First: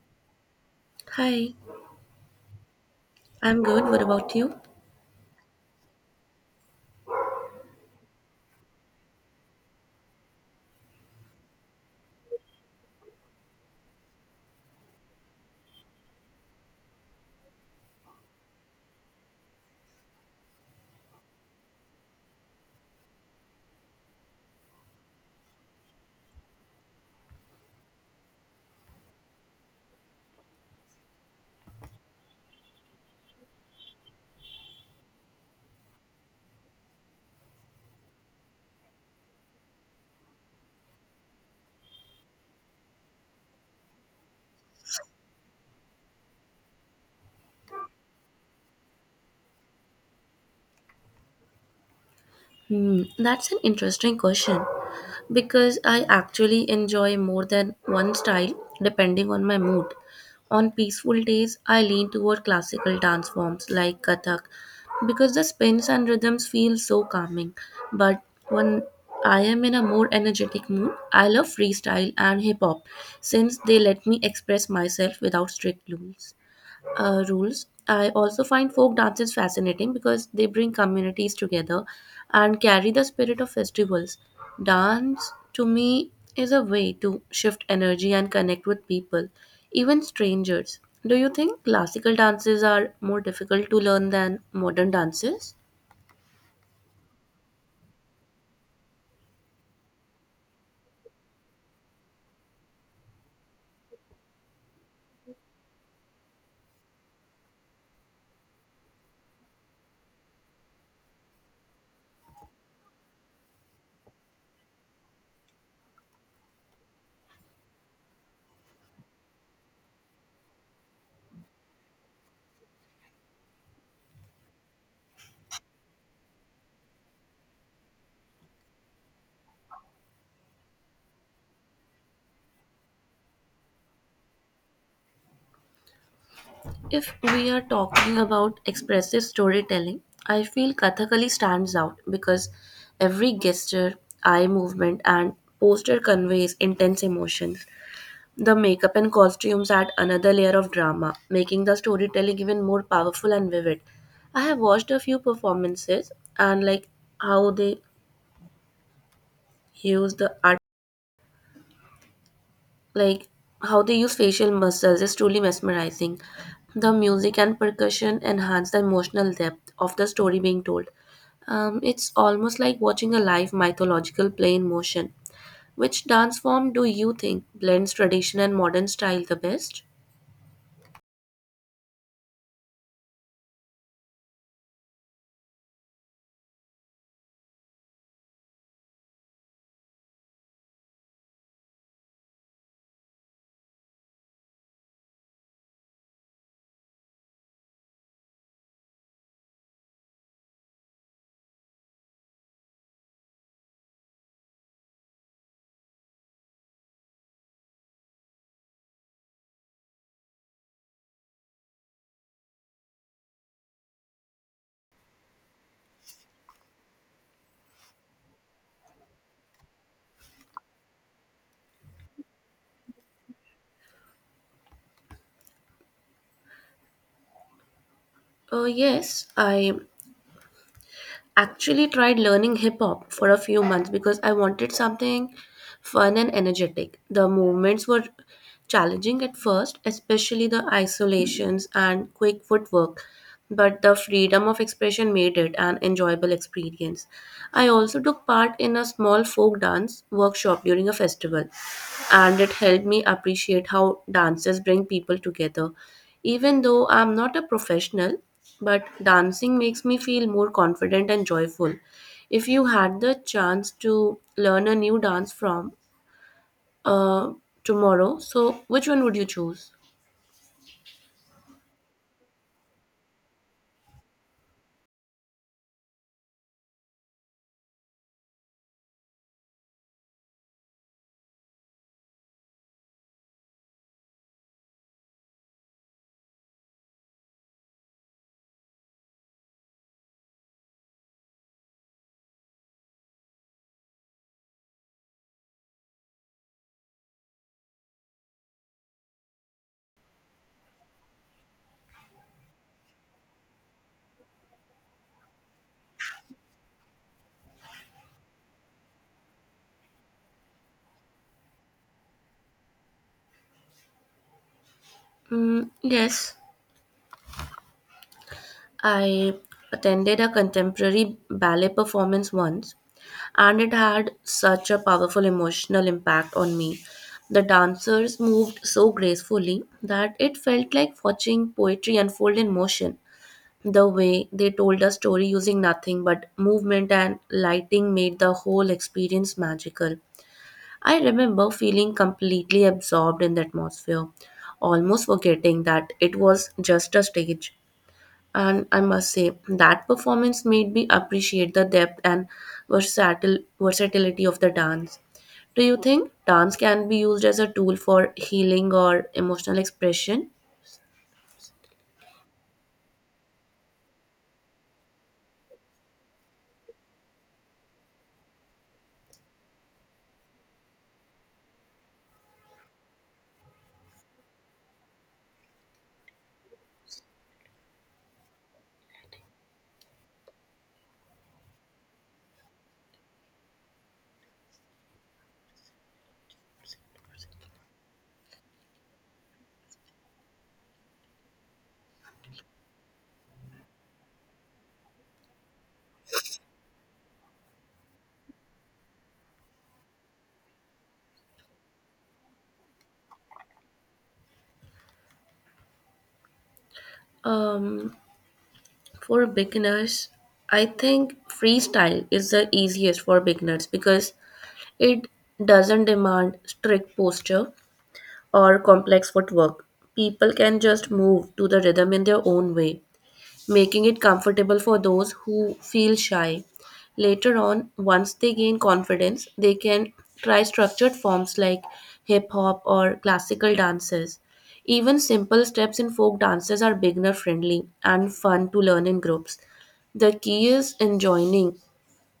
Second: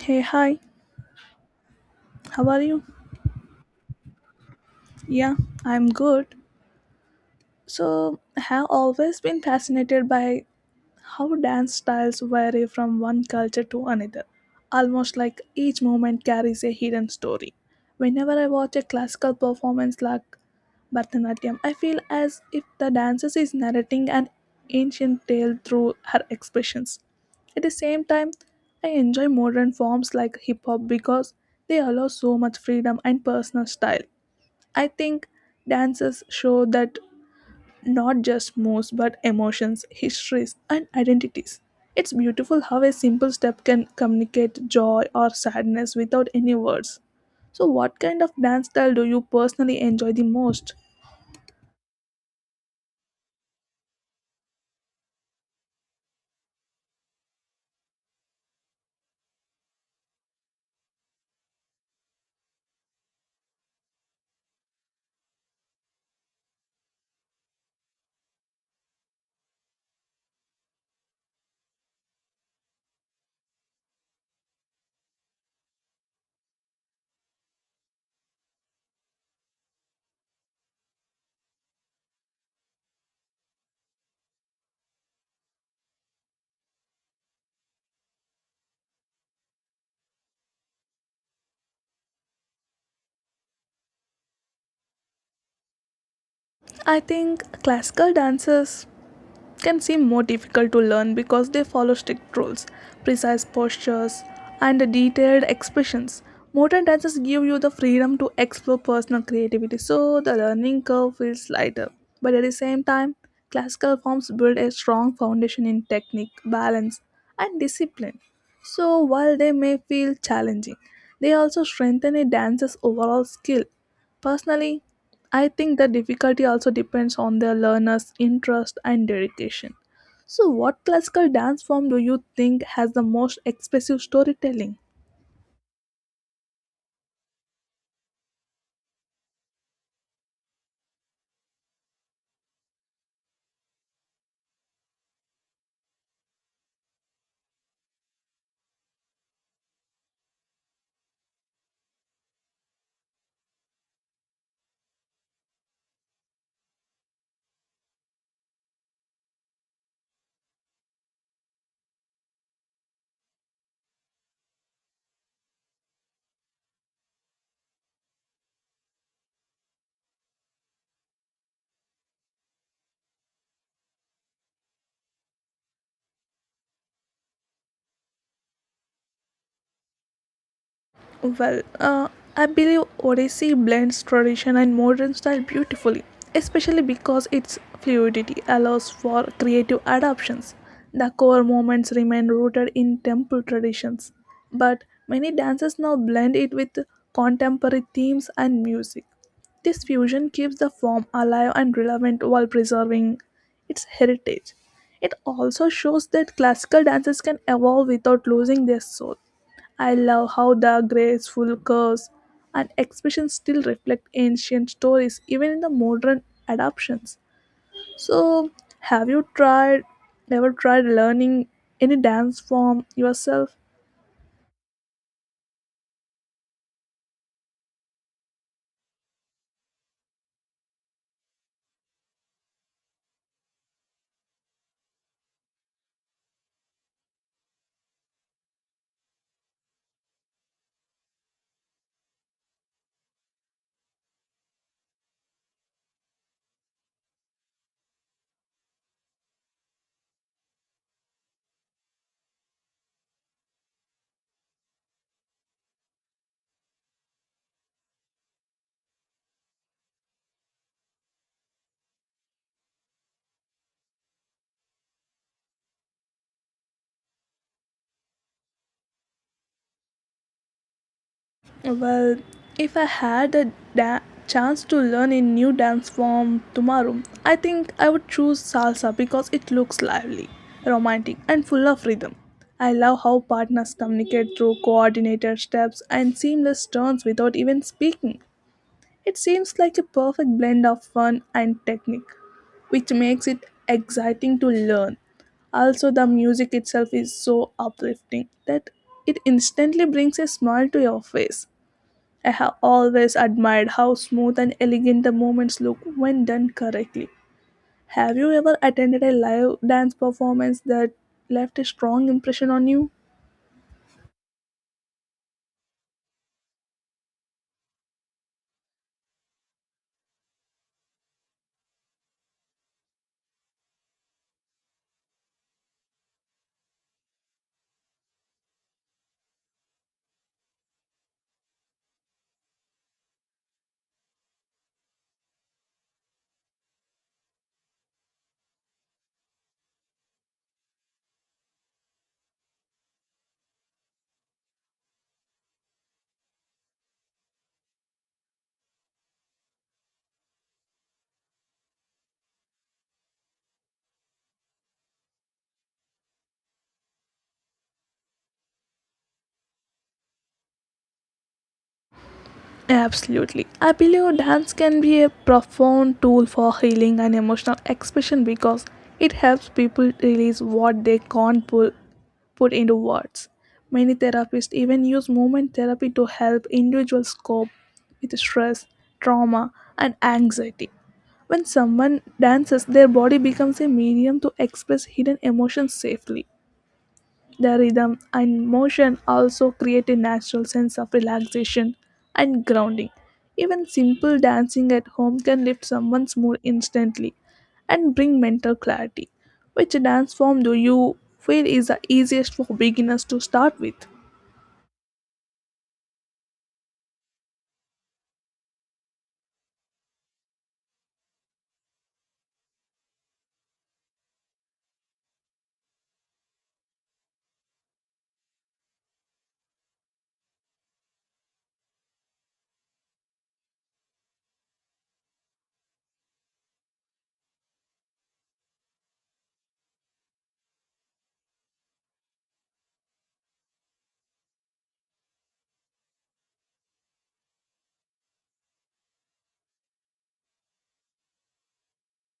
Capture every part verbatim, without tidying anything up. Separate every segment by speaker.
Speaker 1: Hey, hi,
Speaker 2: Hi,
Speaker 1: how are you?
Speaker 2: I'm good. What about you?
Speaker 1: Yeah, I'm good. So, I have always been fascinated by how dance styles vary from one culture to another, almost like each movement carries a hidden story. Whenever I watch a classical performance like Bharatanatyam, I feel as if the dancer is narrating an ancient tale through her expressions. At the same time, I enjoy modern forms like hip hop because they allow so much freedom and personal style. I think dances show that not just moves but emotions, histories, and identities. It's beautiful how a simple step can communicate joy or sadness without any words. So, what kind of dance style do you personally enjoy the most?
Speaker 2: Hmm, that's an interesting question because I actually enjoy more than one style depending on my mood. On peaceful days, I lean toward classical dance forms like Kathak because the spins and rhythms feel so calming. But when I am in a more energetic mood, I love freestyle and hip hop since they let me express myself without strict rules. uh, rules. I also find folk dances fascinating because they bring communities together and carry the spirit of festivals. Dance, to me, is a way to shift energy and connect with people, even strangers. Do you think classical dances are more difficult to learn than modern dances?
Speaker 1: I think classical dances can seem more difficult to learn because they follow strict rules, precise postures, and detailed expressions. Modern dances give you the freedom to explore personal creativity, so the learning curve feels lighter. But at the same time, classical forms build a strong foundation in technique, balance, and discipline. So while they may feel challenging, they also strengthen a dancer's overall skill. Personally, I think the difficulty also depends on the learner's interest and dedication. So, what classical dance form do you think has the most expressive storytelling?
Speaker 2: If we are talking about expressive storytelling, I feel Kathakali stands out because every gesture, eye movement, and posture conveys intense emotion. The makeup and costumes add another layer of drama, making the storytelling even more powerful and vivid. I have watched a few performances and like how they use the art, like how they use facial muscles is truly mesmerizing. The music and percussion enhance the emotional depth of the story being told. Um, it's almost like watching a live mythological play in motion. Which dance form do you think blends tradition and modern style the best?
Speaker 1: Well, uh, I believe Odissi blends tradition and modern style beautifully, especially because its fluidity allows for creative adaptations. The core moments remain rooted in temple traditions, but many dances now blend it with contemporary themes and music. This fusion keeps the form alive and relevant while preserving its heritage. It also shows that classical dances can evolve without losing their soul. I love how the graceful curves and expressions still reflect ancient stories, even in the modern adaptations. So, have you tried, ever tried learning any dance form yourself?
Speaker 2: Uh, yes, I actually tried learning hip hop for a few months because I wanted something fun and energetic. The movements were challenging at first, especially the isolations and quick footwork, but the freedom of expression made it an enjoyable experience. I also took part in a small folk dance workshop during a festival, and it helped me appreciate how dances bring people together. Even though I'm not a professional, but dancing makes me feel more confident and joyful. If you had the chance to learn a new dance from uh, tomorrow, so which one would you choose?
Speaker 1: Well, if I had a da- chance to learn a new dance form tomorrow, I think I would choose salsa because it looks lively, romantic, and full of rhythm. I love how partners communicate through coordinated steps and seamless turns without even speaking. It seems like a perfect blend of fun and technique, which makes it exciting to learn. Also, the music itself is so uplifting that it instantly brings a smile to your face. I have always admired how smooth and elegant the movements look when done correctly. Have you ever attended a live dance performance that left a strong impression on you?
Speaker 2: Mm, yes. I attended a contemporary ballet performance once, and it had such a powerful emotional impact on me. The dancers moved so gracefully that it felt like watching poetry unfold in motion. The way they told a story using nothing but movement and lighting made the whole experience magical. I remember feeling completely absorbed in the atmosphere, almost forgetting that it was just a stage. And I must say, that performance made me appreciate the depth and versatile, versatility of the dance. Do you think dance can be used as a tool for healing or emotional expression?
Speaker 1: Absolutely. I believe dance can be a profound tool for healing and emotional expression because it helps people release what they can't pu- put into words. Many therapists even use movement therapy to help individuals cope with stress, trauma, and anxiety. When someone dances, their body becomes a medium to express hidden emotions safely. The rhythm and motion also create a natural sense of relaxation and grounding. Even simple dancing at home can lift someone's mood instantly and bring mental clarity. Which dance form do you feel is the easiest for beginners to start with?
Speaker 2: Um, for beginners, I think freestyle is the easiest for beginners because it doesn't demand strict posture or complex footwork. People can just move to the rhythm in their own way, making it comfortable for those who feel shy. Later on, once they gain confidence, they can try structured forms like hip hop or classical dances. Even simple steps in folk dances are beginner friendly and fun to learn in groups. The key is enjoying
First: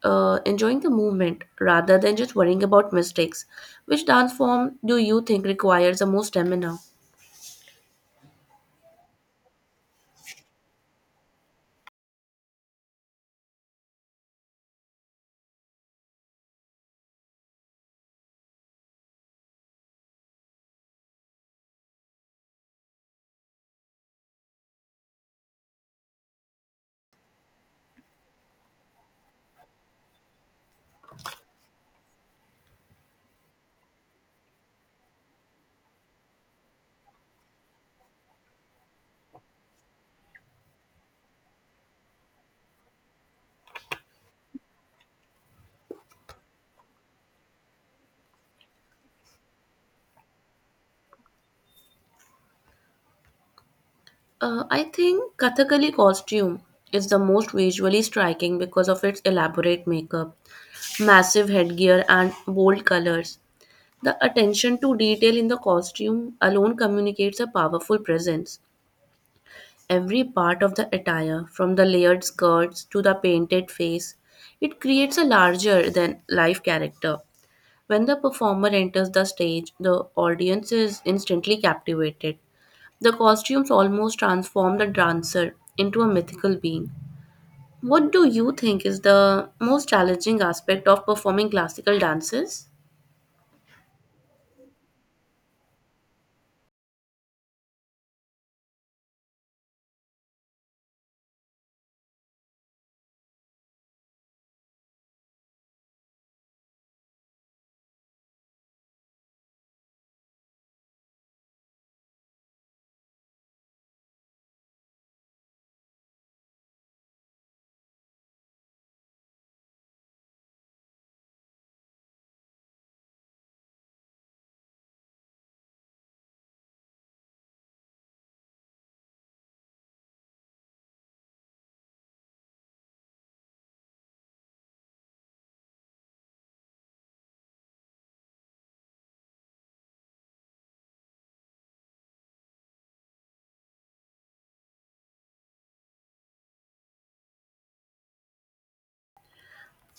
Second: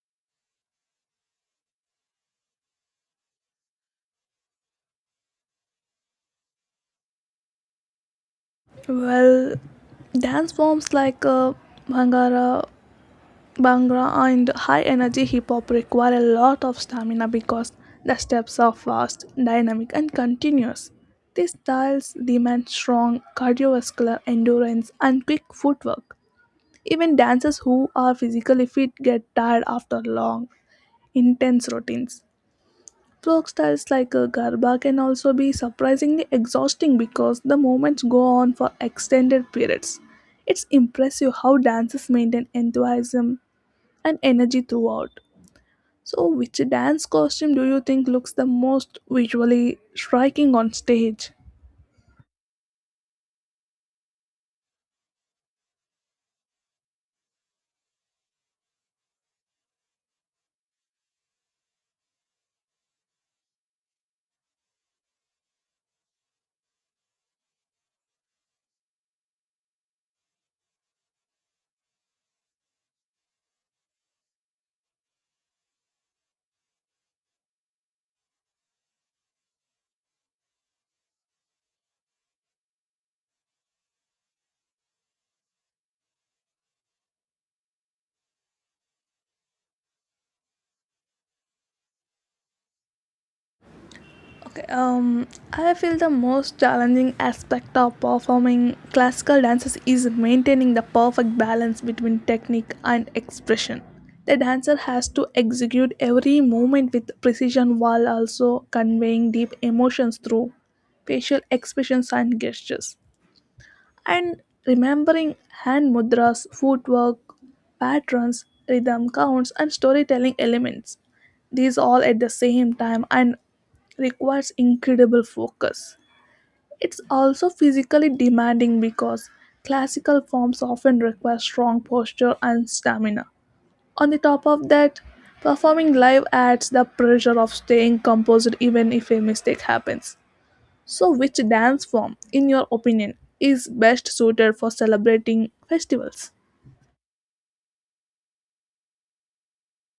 Speaker 2: uh, enjoying the movement rather than just worrying about mistakes. Which dance form do you think requires the most stamina?
Speaker 1: Well, dance forms like uh, Bhangra Bhangra and high energy hip hop require a lot of stamina because the steps are fast, dynamic, and continuous. These styles demand strong cardiovascular endurance and quick footwork. Even dancers who are physically fit get tired after long, intense routines. Folk styles like uh, Garba can also be surprisingly exhausting because the movements go on for extended periods. It's impressive how dancers maintain enthusiasm and energy throughout. So, which dance costume do you think looks the most visually striking on stage?
Speaker 2: Uh, I think Kathakali costume is the most visually striking because of its elaborate makeup, massive headgear, and bold colors. The attention to detail in the costume alone communicates a powerful presence. Every part of the attire, from the layered skirts to the painted face, it creates a larger than life character. When the performer enters the stage, the audience is instantly captivated. The costumes almost transform the dancer into a mythical being. What do you think is the most challenging aspect of performing classical dances?
Speaker 1: Okay, um, I feel the most challenging aspect of performing classical dances is maintaining the perfect balance between technique and expression. The dancer has to execute every movement with precision while also conveying deep emotions through facial expressions and gestures. And remembering hand mudras, footwork, patterns, rhythm counts, and storytelling elements. These all at the same time and requires incredible focus. It's also physically demanding because classical forms often require strong posture and stamina. On the top of that, performing live adds the pressure of staying composed even if a mistake happens. So, which dance form, in your opinion, is best suited for celebrating festivals?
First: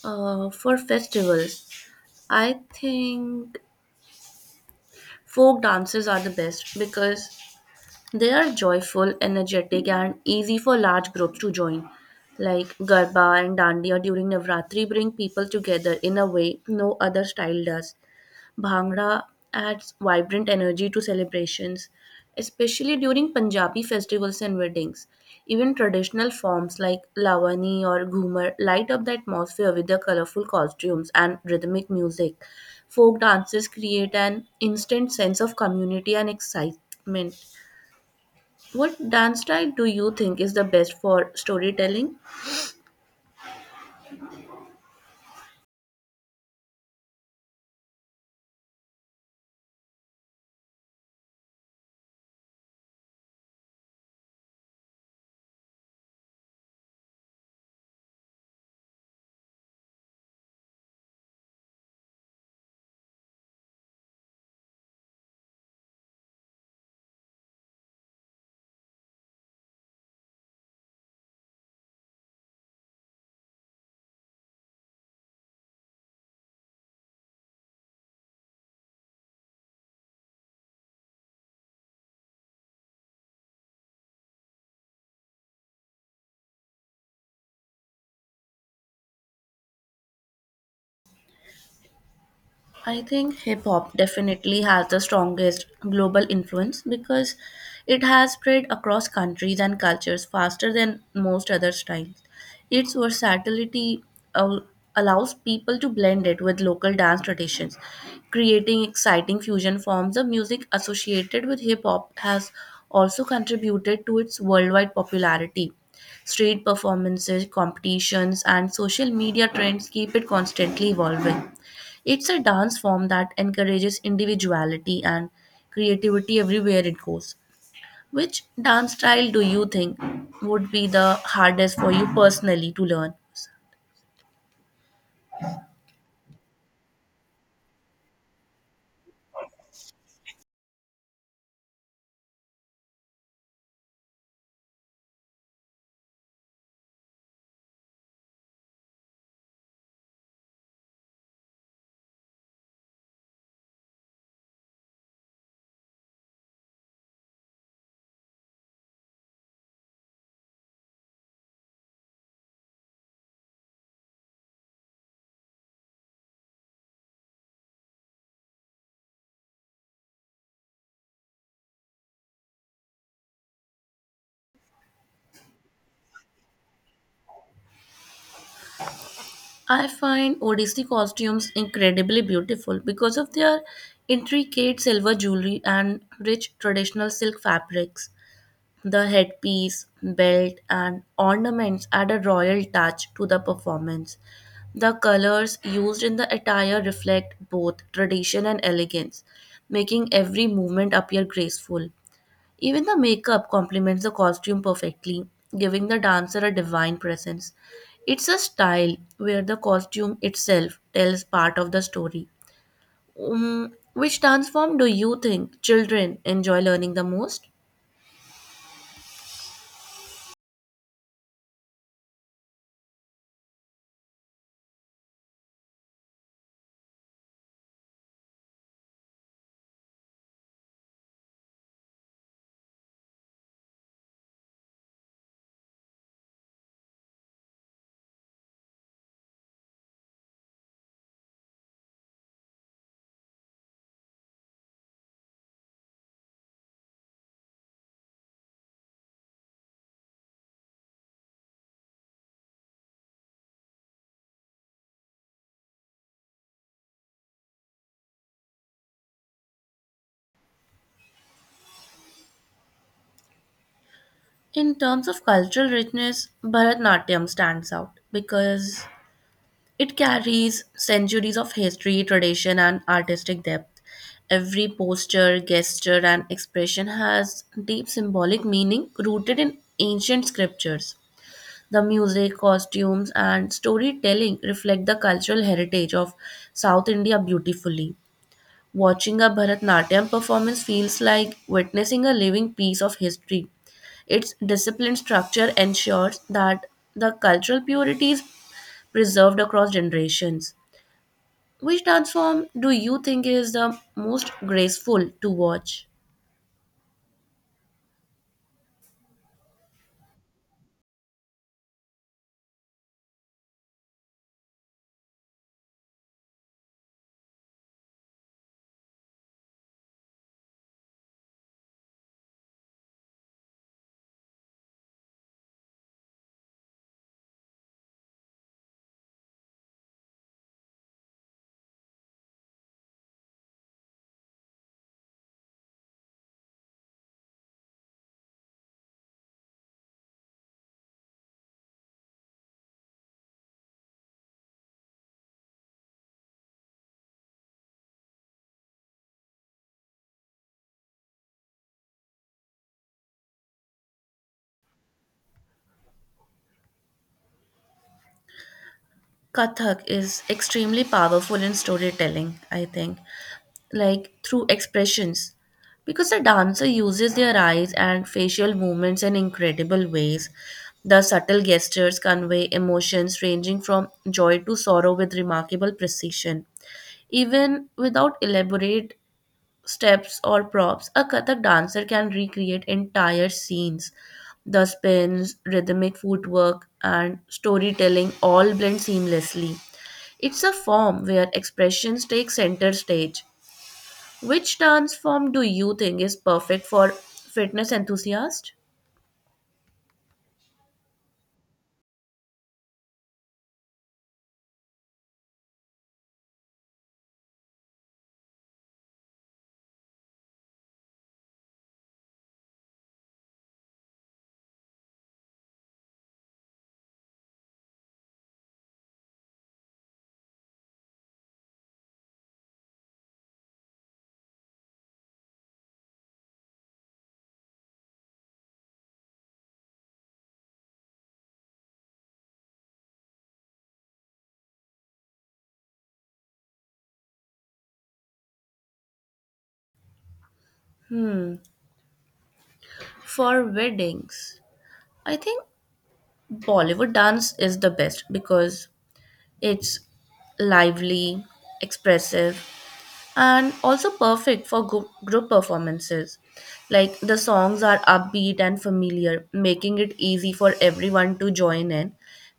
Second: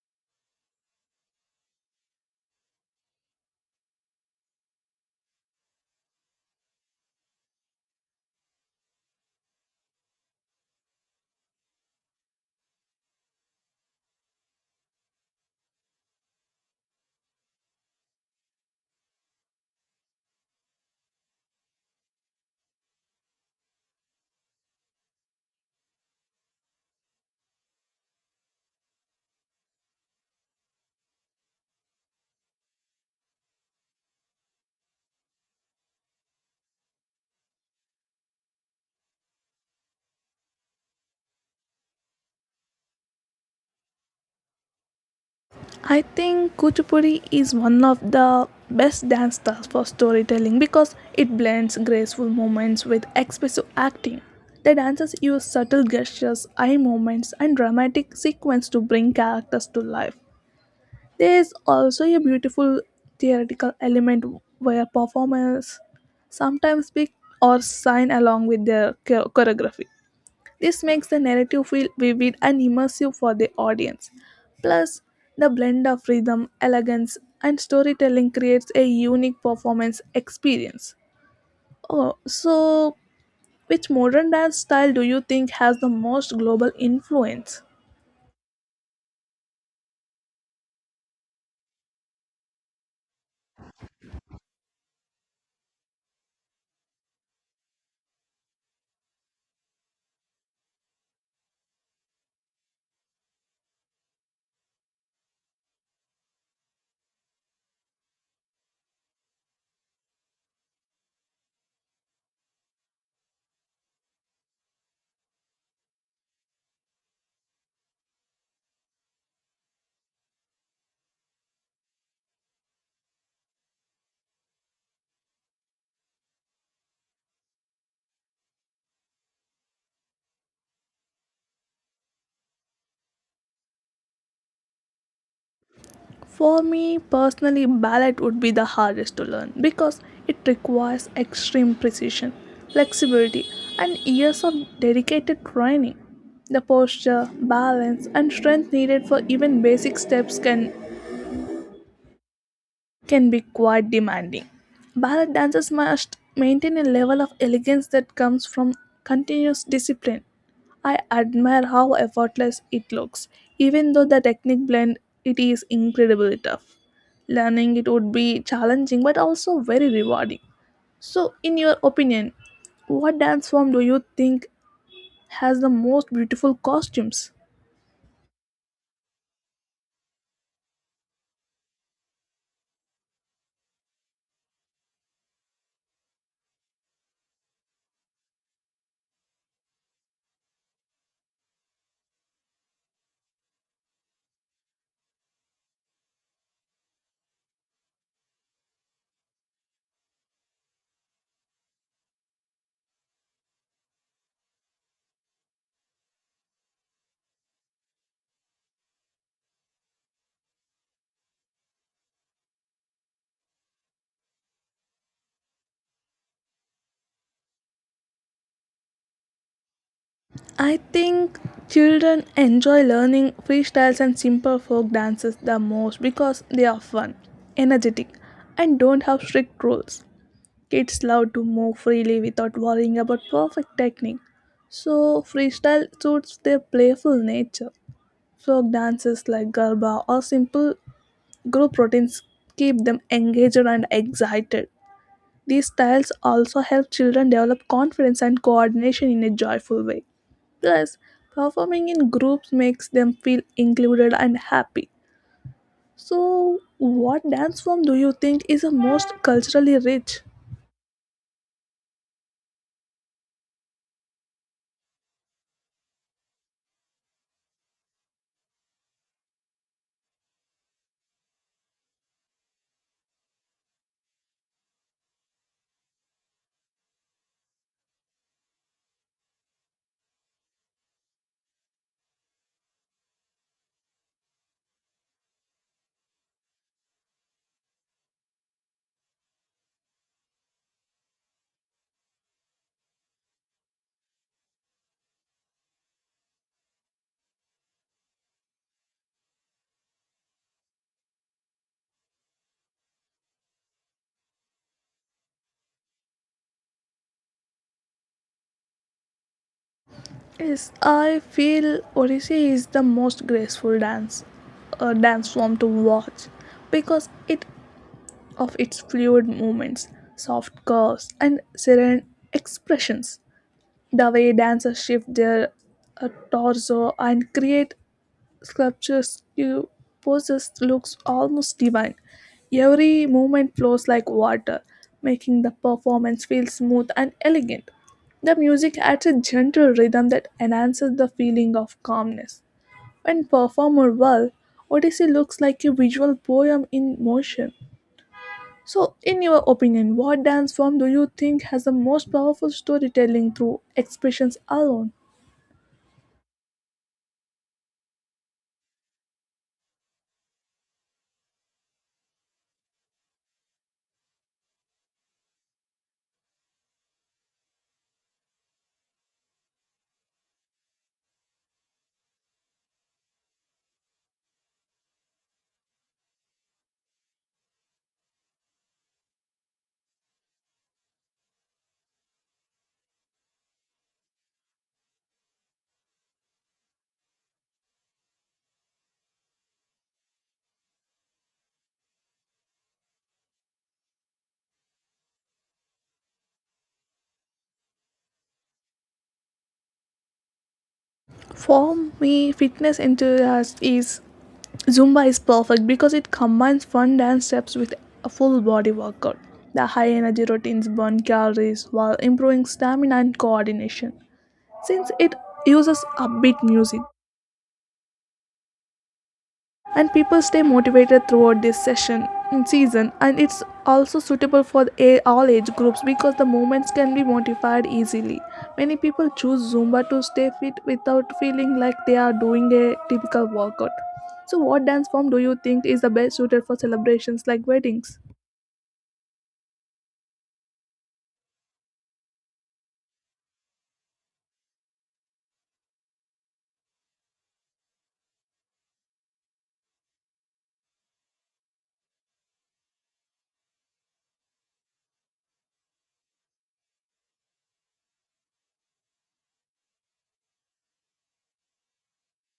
Speaker 2: Uh, for festivals, I think folk dances are the best because they are joyful, energetic, and easy for large groups to join. Like Garba and Dandiya during Navratri bring people together in a way no other style does. Bhangra adds vibrant energy to celebrations, especially during Punjabi festivals and weddings. Even traditional forms like lavani or ghumar light up the atmosphere with their colorful costumes and rhythmic music. Folk dances create an instant sense of community and excitement. What dance style do you think is the best for storytelling?
Speaker 1: I think Kuchipudi is one of the best dance styles for storytelling because it blends graceful movements with expressive acting. The dancers use subtle gestures, eye movements, and dramatic sequence to bring characters to life. There is also a beautiful theatrical element where performers sometimes speak or sign along with their chor- choreography. This makes the narrative feel vivid and immersive for the audience. Plus, the blend of rhythm, elegance, and storytelling creates a unique performance experience. Oh, so which modern dance style do you think has the most global influence?
Speaker 2: I think hip hop definitely has the strongest global influence because it has spread across countries and cultures faster than most other styles. Its versatility al- allows people to blend it with local dance traditions, creating exciting fusion forms. The music associated with hip hop has also contributed to its worldwide popularity. Street performances, competitions, and social media trends keep it constantly evolving. It's a dance form that encourages individuality and creativity everywhere it goes. Which dance style do you think would be the hardest for you personally to learn?
Speaker 1: For me personally, ballet would be the hardest to learn because it requires extreme precision, flexibility, and years of dedicated training. The posture, balance, and strength needed for even basic steps can can be quite demanding. Ballet dancers must maintain a level of elegance that comes from continuous discipline. I admire how effortless it looks, even though the technique blend it is incredibly tough. Learning it would be challenging but also very rewarding. So, in your opinion, what dance form do you think has the most beautiful costumes?
Speaker 2: I find Odissi costumes incredibly beautiful because of their intricate silver jewelry and rich traditional silk fabrics. The headpiece, belt, and ornaments add a royal touch to the performance. The colors used in the attire reflect both tradition and elegance, making every movement appear graceful. Even the makeup complements the costume perfectly, giving the dancer a divine presence. It's a style where the costume itself tells part of the story. Um, which dance form do you think children enjoy learning the most?
Speaker 1: I think children enjoy learning freestyles and simple folk dances the most because they are fun, energetic, and don't have strict rules. Kids love to move freely without worrying about perfect technique, so freestyle suits their playful nature. Folk dances like Garba or simple group routines keep them engaged and excited. These styles also help children develop confidence and coordination in a joyful way. Plus, performing in groups makes them feel included and happy. So, what dance form do you think is the most culturally rich?
Speaker 2: In terms of cultural richness, Bharatnatyam stands out because it carries centuries of history, tradition, and artistic depth. Every posture, gesture, and expression has deep symbolic meaning rooted in ancient scriptures. The music, costumes, and storytelling reflect the cultural heritage of South India beautifully. Watching a Bharatnatyam performance feels like witnessing a living piece of history. Its disciplined structure ensures that the cultural purity is preserved across generations. Which dance form do you think is the most graceful to watch?
Speaker 1: Yes, I feel Odissi is the most graceful dance, uh, dance form to watch because it of its fluid movements, soft curves, and serene expressions. The way dancers shift their uh, torso and create sculptures you poses looks almost divine. Every movement flows like water, making the performance feel smooth and elegant. The music adds a gentle rhythm that enhances the feeling of calmness. When performed well, Odyssey looks like a visual poem in motion. So, in your opinion, what dance form do you think has the most powerful storytelling through expressions alone?
Speaker 2: Kathak is extremely powerful in storytelling, I think, like through expressions, because a dancer uses their eyes and facial movements in incredible ways. The subtle gestures convey emotions ranging from joy to sorrow with remarkable precision. Even without elaborate steps or props, a kathak dancer can recreate entire scenes. The spins, rhythmic footwork, and storytelling all blend seamlessly. It's a form where expressions take center stage. Which dance form do you think is perfect for fitness enthusiasts?
Speaker 1: For me, fitness enthusiast is Zumba is perfect because it combines fun dance steps with a full body workout. The high energy routines burn calories while improving stamina and coordination. Since it uses upbeat music, and people stay motivated throughout this session in season and it's also suitable for all age groups because the movements can be modified easily, many people choose zumba to stay fit without feeling like they are doing a typical workout. So what dance form do you think is the best suited for celebrations like weddings?
Speaker 2: Hmm, for weddings, I think Bollywood dance is the best because it's lively, expressive, and also perfect for group group performances. Like the songs are upbeat and familiar, making it easy for everyone to join in.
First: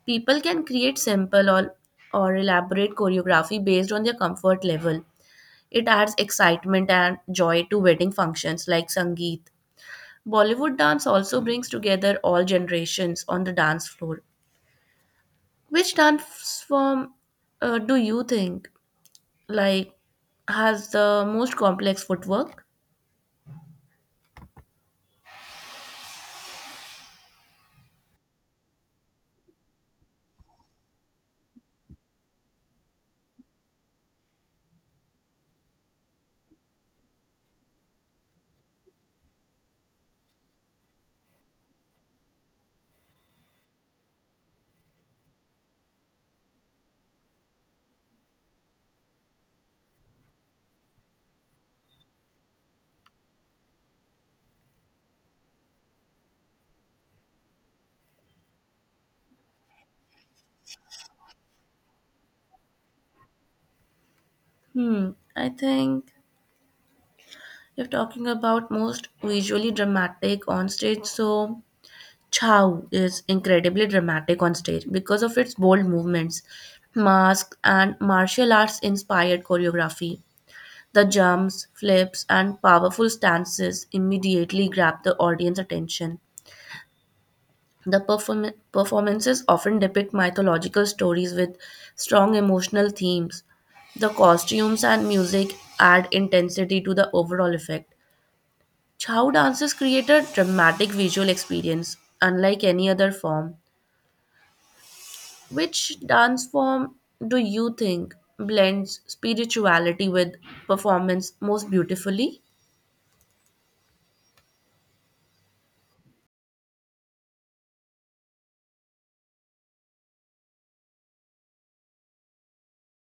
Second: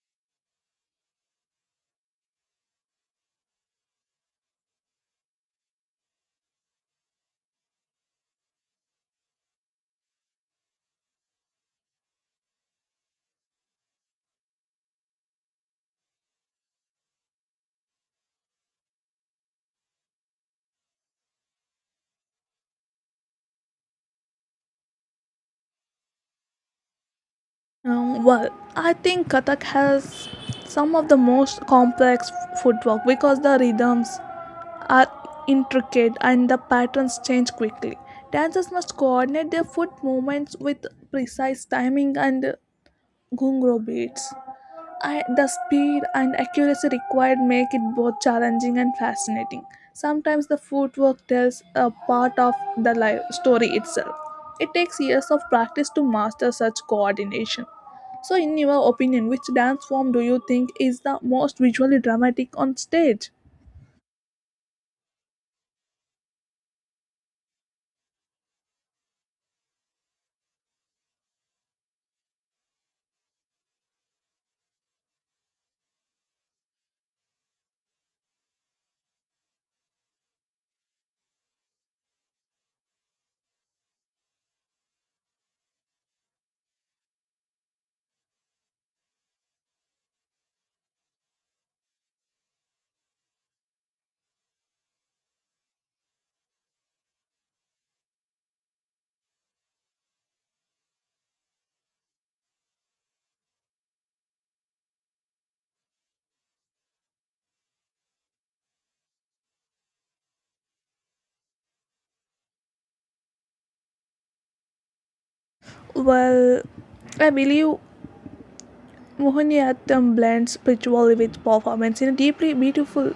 Speaker 2: People can create simple or, or elaborate choreography based on their comfort level. It adds excitement and joy to wedding functions like Sangeet. Bollywood dance also brings together all generations on the dance floor. Which dance form, uh, do you think, like, has the most complex footwork?
Speaker 1: Um, well I think kathak has some of the most complex footwork because the rhythms are intricate and the patterns change quickly. Dancers must coordinate their foot movements with precise timing and gungro beats. I, the speed and accuracy required make it both challenging and fascinating. Sometimes the footwork tells a part of the live story itself. It takes years of practice to master such coordination. So, in your opinion, which dance form do you think is the most visually dramatic on stage?
Speaker 2: Hmm, I think if talking about most visually dramatic on stage, so Chow is incredibly dramatic on stage because of its bold movements, mask, and martial arts inspired choreography. The jumps, flips, and powerful stances immediately grab the audience attention. The perform- performances often depict mythological stories with strong emotional themes. The costumes and music add intensity to the overall effect. Chow dances create a dramatic visual experience, unlike any other form. Which dance form do you think blends spirituality with performance most beautifully?
Speaker 1: Well, I believe Mohiniyattam blends ritual with performance in a deeply beautiful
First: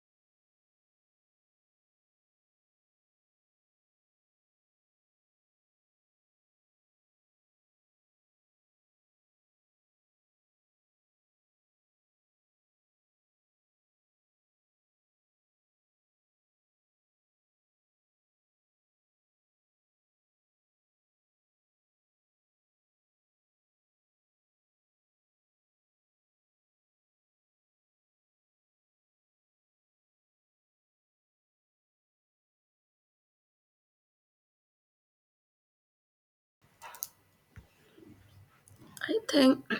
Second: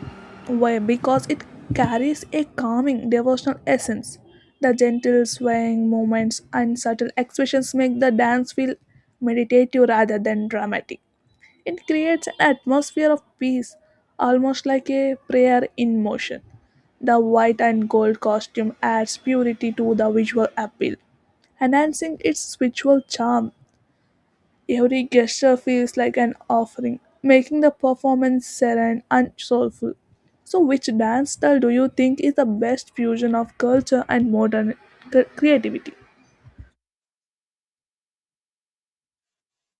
Speaker 1: way because it carries a calming devotional essence. The gentle swaying movements and subtle expressions make the dance feel meditative rather than dramatic. It creates an atmosphere of peace, almost like a prayer in motion. The white and gold costume adds purity to the visual appeal enhancing its spiritual charm. Every gesture feels like an offering, making the performance serene and soulful. So, which dance style do you think is the best fusion of culture and modern cre- creativity?
Speaker 2: I think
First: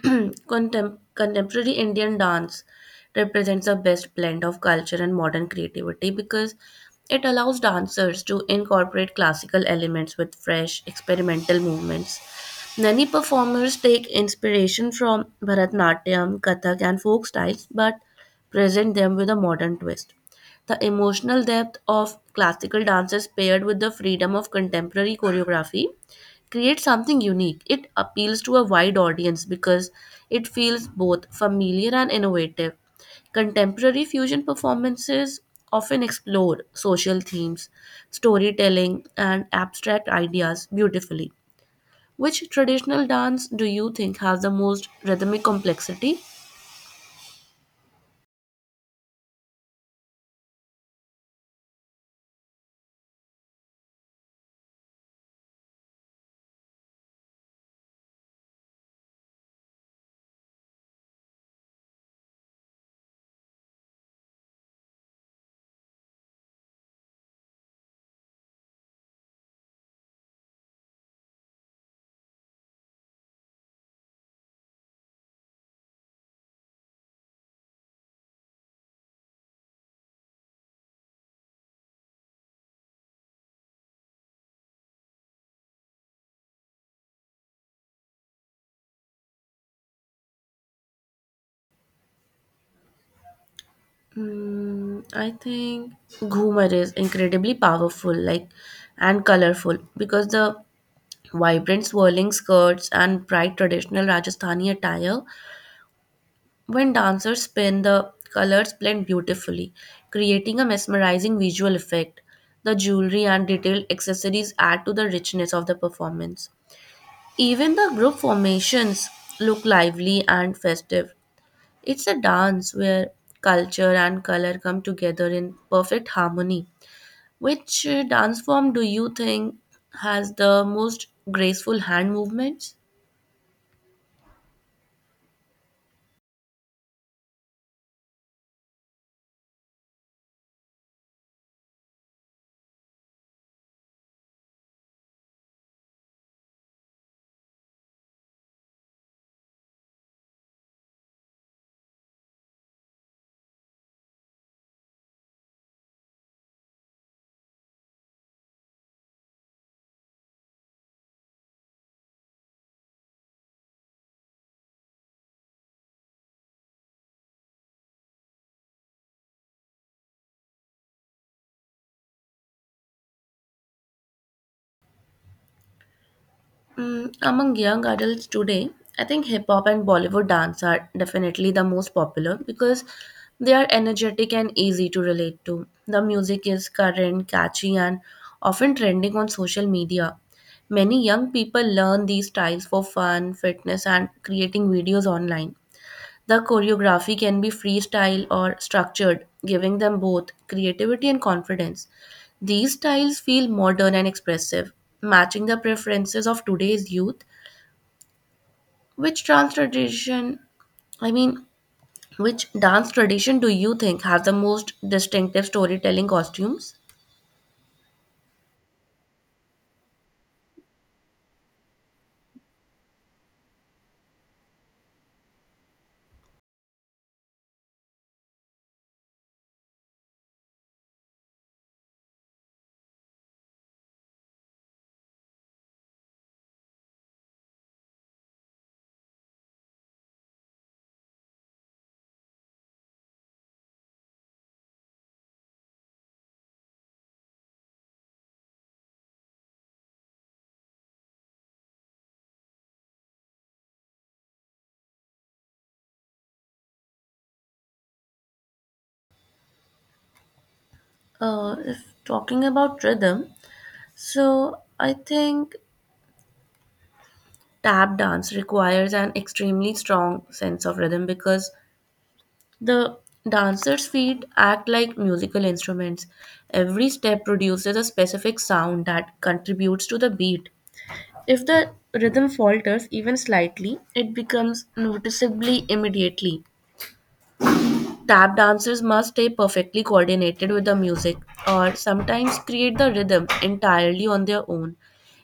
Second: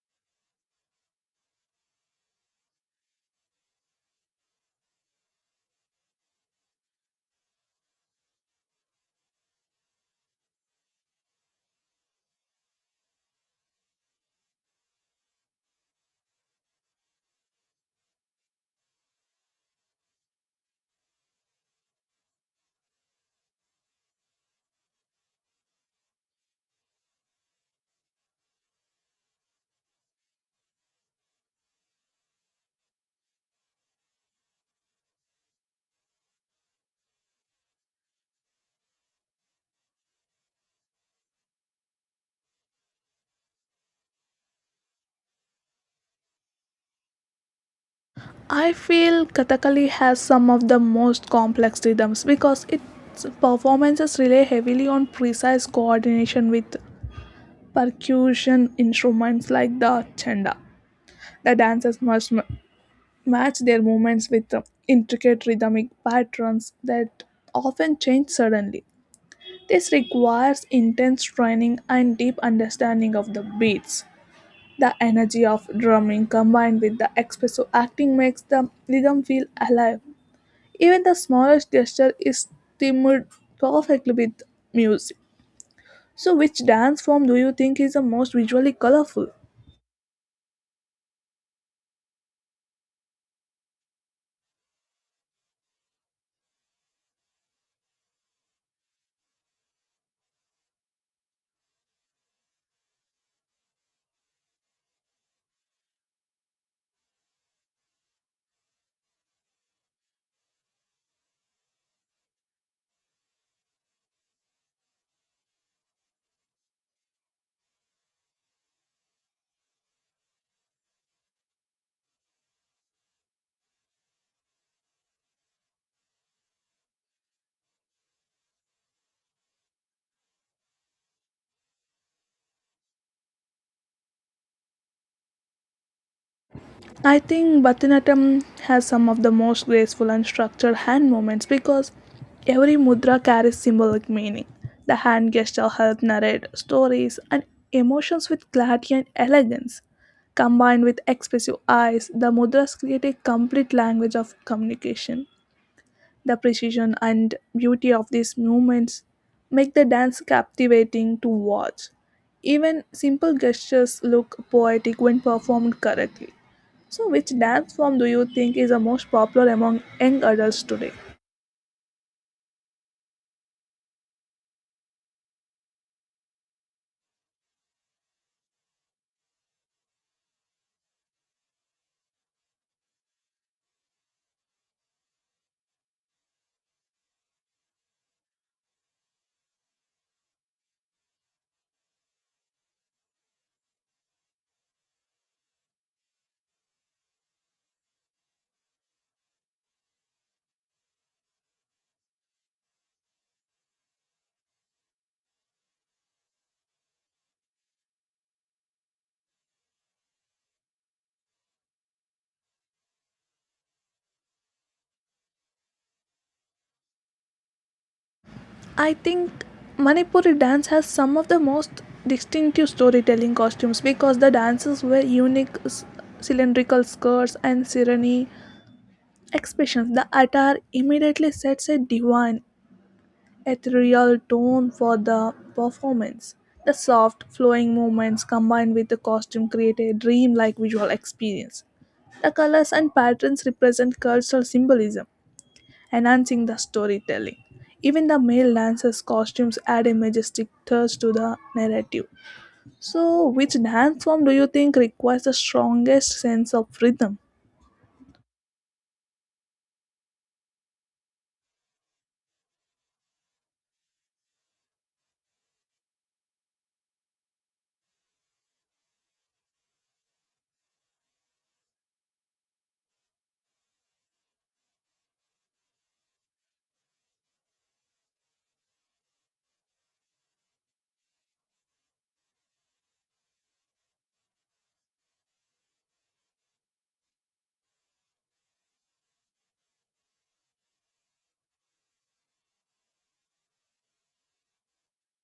Speaker 2: contem- contemporary Indian dance represents the best blend of culture and modern creativity because it allows dancers to incorporate classical elements with fresh, experimental movements. Many performers take inspiration from Bharatnatyam, Kathak, and folk styles but present them with a modern twist. The emotional depth of classical dances paired with the freedom of contemporary choreography create something unique. It appeals to a wide audience because it feels both familiar and innovative. Contemporary fusion performances often explore social themes, storytelling, and abstract ideas beautifully. Which traditional dance do you think has the most rhythmic complexity?
Speaker 1: I feel Kathakali has some of the most complex rhythms because its performances rely heavily on precise coordination with percussion instruments like the chenda. The dancers must m- match their movements with uh, intricate rhythmic patterns that often change suddenly. This requires intense training and deep understanding of the beats. The energy of drumming combined with the expressive acting makes the rhythm feel alive. Even the smallest gesture is timed perfectly with music. So, which dance form do you think is the most visually colorful?
Speaker 2: Mm, I think Ghumar is incredibly powerful, like, and colorful because the vibrant swirling skirts and bright traditional Rajasthani attire, when dancers spin, the colors blend beautifully, creating a mesmerizing visual effect. The jewelry and detailed accessories add to the richness of the performance. Even the group formations look lively and festive. It's a dance where culture and color come together in perfect harmony. Which uh, dance form do you think has the most graceful hand movements?
Speaker 1: I think Bharatanatyam has some of the most graceful and structured hand movements because every mudra carries symbolic meaning. The hand gesture help narrate stories and emotions with clarity and elegance. Combined with expressive eyes, the mudras create a complete language of communication. The precision and beauty of these movements make the dance captivating to watch. Even simple gestures look poetic when performed correctly. So, which dance form do you think is the most popular among young adults today?
Speaker 2: Mm, among young adults today, I think hip hop and Bollywood dance are definitely the most popular because they are energetic and easy to relate to. The music is current, catchy, and often trending on social media. Many young people learn these styles for fun, fitness, and creating videos online. The choreography can be freestyle or structured, giving them both creativity and confidence. These styles feel modern and expressive, matching the preferences of today's youth. Which dance tradition, I mean, which dance tradition do you think has the most distinctive storytelling costumes?
Speaker 1: I think Manipuri dance has some of the most distinctive storytelling costumes because the dances wear unique s- cylindrical skirts and serene expressions. The attire immediately sets a divine ethereal tone for the performance. The soft, flowing movements combined with the costume create a dreamlike visual experience. The colors and patterns represent cultural symbolism, enhancing the storytelling. Even the male dancers' costumes add a majestic touch to the narrative. So, which dance form do you think requires the strongest sense of rhythm?
Speaker 2: Uh, if talking about rhythm, so I think tap dance requires an extremely strong sense of rhythm because the dancers' feet act like musical instruments. Every step produces a specific sound that contributes to the beat. If the rhythm falters even slightly, it becomes noticeably immediately. Tap dancers must stay perfectly coordinated with the music or sometimes create the rhythm entirely on their own.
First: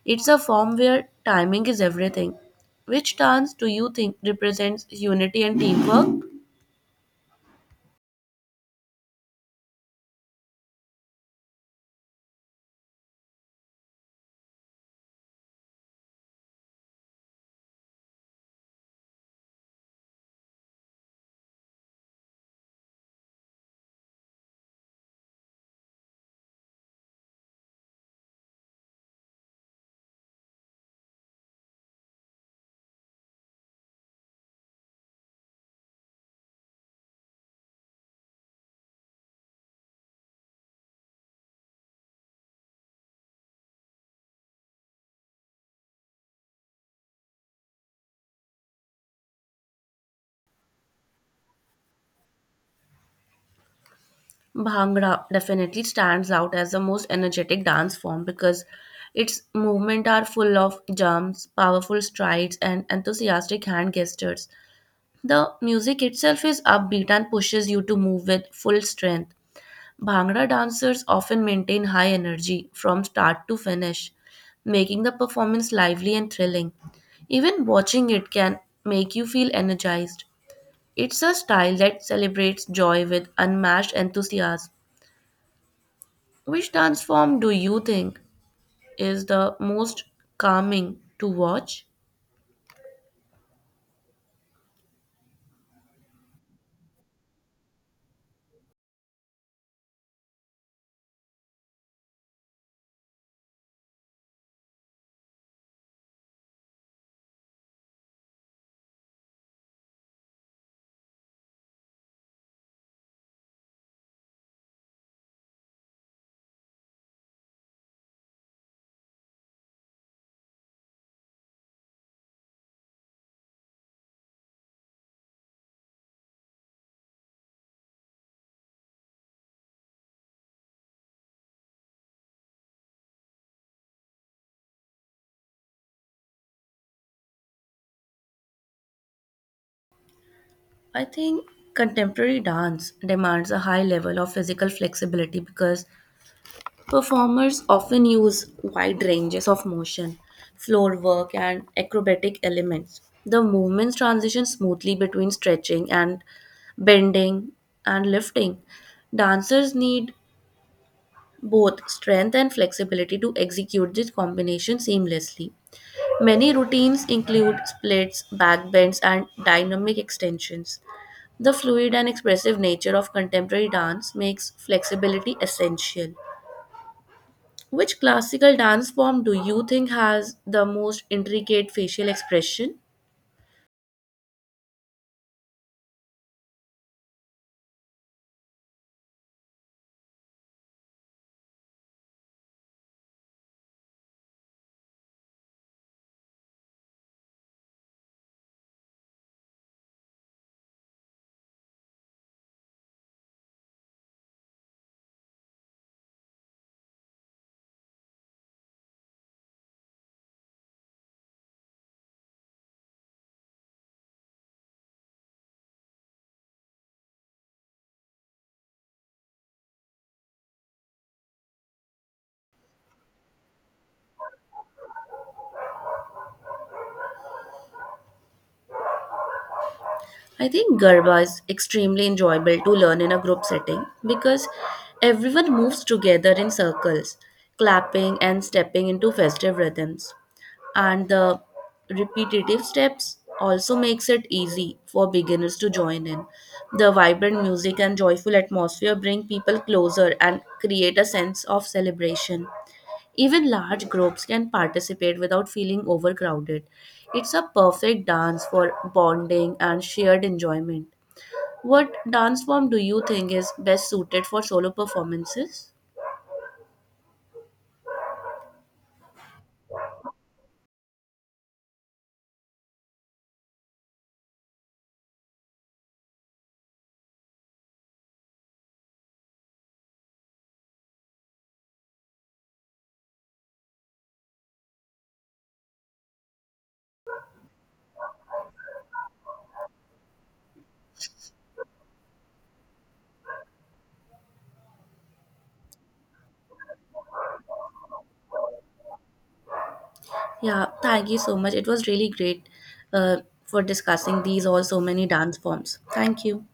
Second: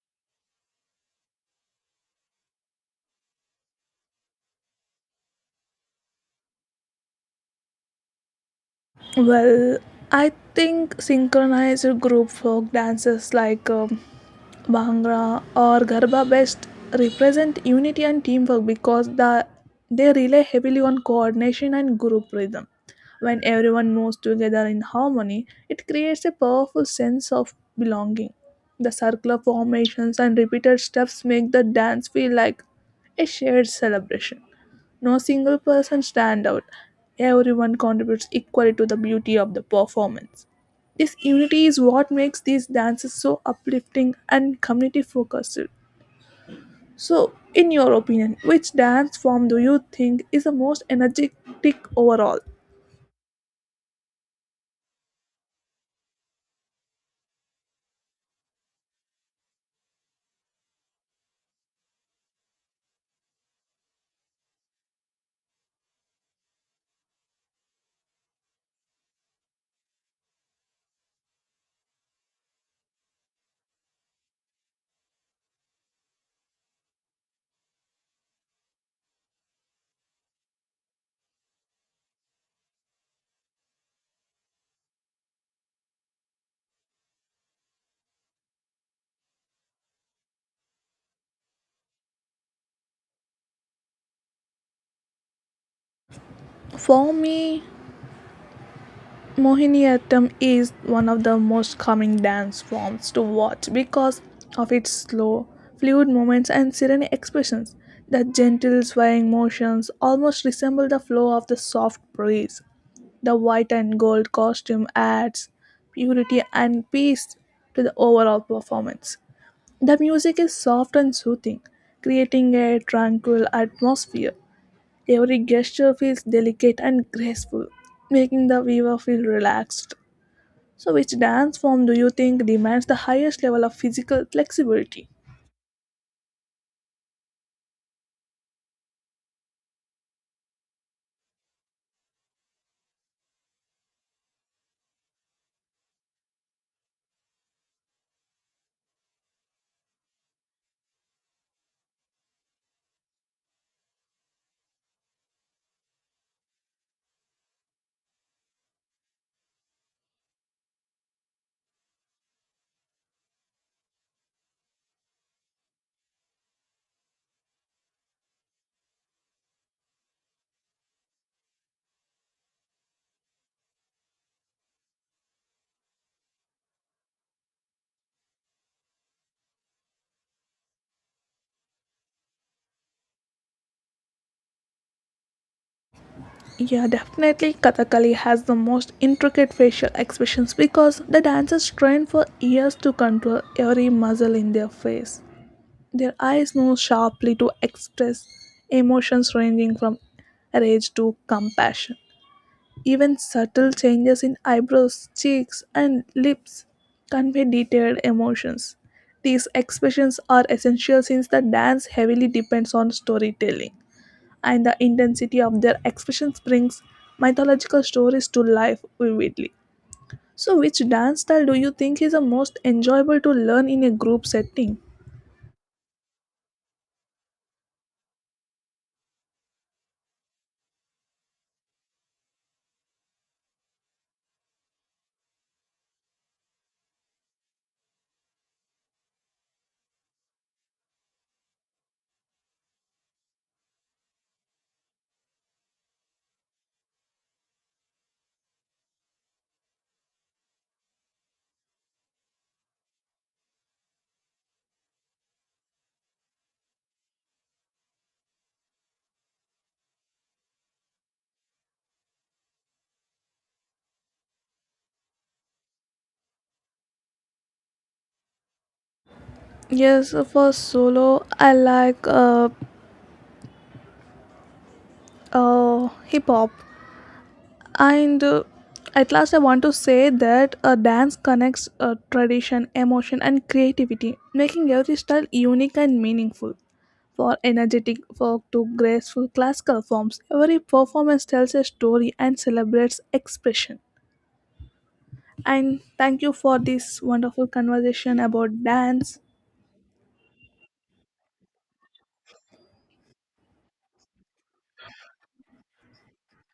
Speaker 2: It's a form where timing is everything. Which dance do you think represents unity and teamwork?
Speaker 1: Well, I think synchronized group folk dances like um, Bhangra or Garba best represent unity and teamwork because the, they rely heavily on coordination and group rhythm. When everyone moves together in harmony, it creates a powerful sense of belonging. The circular formations and repeated steps make the dance feel like a shared celebration, no single person stand out. Everyone contributes equally to the beauty of the performance. This unity is what makes these dances so uplifting and community focused. So, in your opinion, which dance form do you think is the most energetic overall?
Speaker 2: Bhangra definitely stands out as the most energetic dance form because its movements are full of jumps, powerful strides, and enthusiastic hand gestures. The music itself is upbeat and pushes you to move with full strength. Bhangra dancers often maintain high energy from start to finish, making the performance lively and thrilling. Even watching it can make you feel energized. It's a style that celebrates joy with unmatched enthusiasm. Which dance form do you think is the most calming to watch?
Speaker 1: For me, Mohiniyattam is one of the most calming dance forms to watch because of its slow, fluid movements and serene expressions. The gentle swaying motions almost resemble the flow of the soft breeze. The white and gold costume adds purity and peace to the overall performance. The music is soft and soothing, creating a tranquil atmosphere. Every gesture feels delicate and graceful, making the viewer feel relaxed. So, which dance form do you think demands the highest level of physical flexibility?
Speaker 2: I think contemporary dance demands a high level of physical flexibility because performers often use wide ranges of motion, floor work, and acrobatic elements. The movements transition smoothly between stretching and bending and lifting. Dancers need both strength and flexibility to execute this combination seamlessly. Many routines include splits, backbends, and dynamic extensions. The fluid and expressive nature of contemporary dance makes flexibility essential. Which classical dance form do you think has the most intricate facial expression?
Speaker 1: Yeah, definitely Kathakali has the most intricate facial expressions because the dancers train for years to control every muscle in their face. Their eyes move sharply to express emotions ranging from rage to compassion. Even subtle changes in eyebrows, cheeks, and lips convey detailed emotions. These expressions are essential since the dance heavily depends on storytelling, and the intensity of their expressions brings mythological stories to life vividly. So, which dance style do you think is the most enjoyable to learn in a group setting?
Speaker 2: I think Garba is extremely enjoyable to learn in a group setting because everyone moves together in circles, clapping and stepping into festive rhythms, and the repetitive steps also makes it easy for beginners to join in. The vibrant music and joyful atmosphere bring people closer and create a sense of celebration. Even large groups can participate without feeling overcrowded. It's a perfect dance for bonding and shared enjoyment. What dance form do you think is best suited for solo performances?
Speaker 1: Yes, for solo, I like uh, uh, hip hop and uh, at last I want to say that a dance connects uh, tradition emotion and creativity, making every style unique and meaningful. For energetic folk to graceful classical forms, every performance tells a story and celebrates expression. And thank you for this wonderful conversation about dance.
Speaker 2: Yeah, thank you so much. It was really great uh, for discussing these all so many dance forms. Thank you.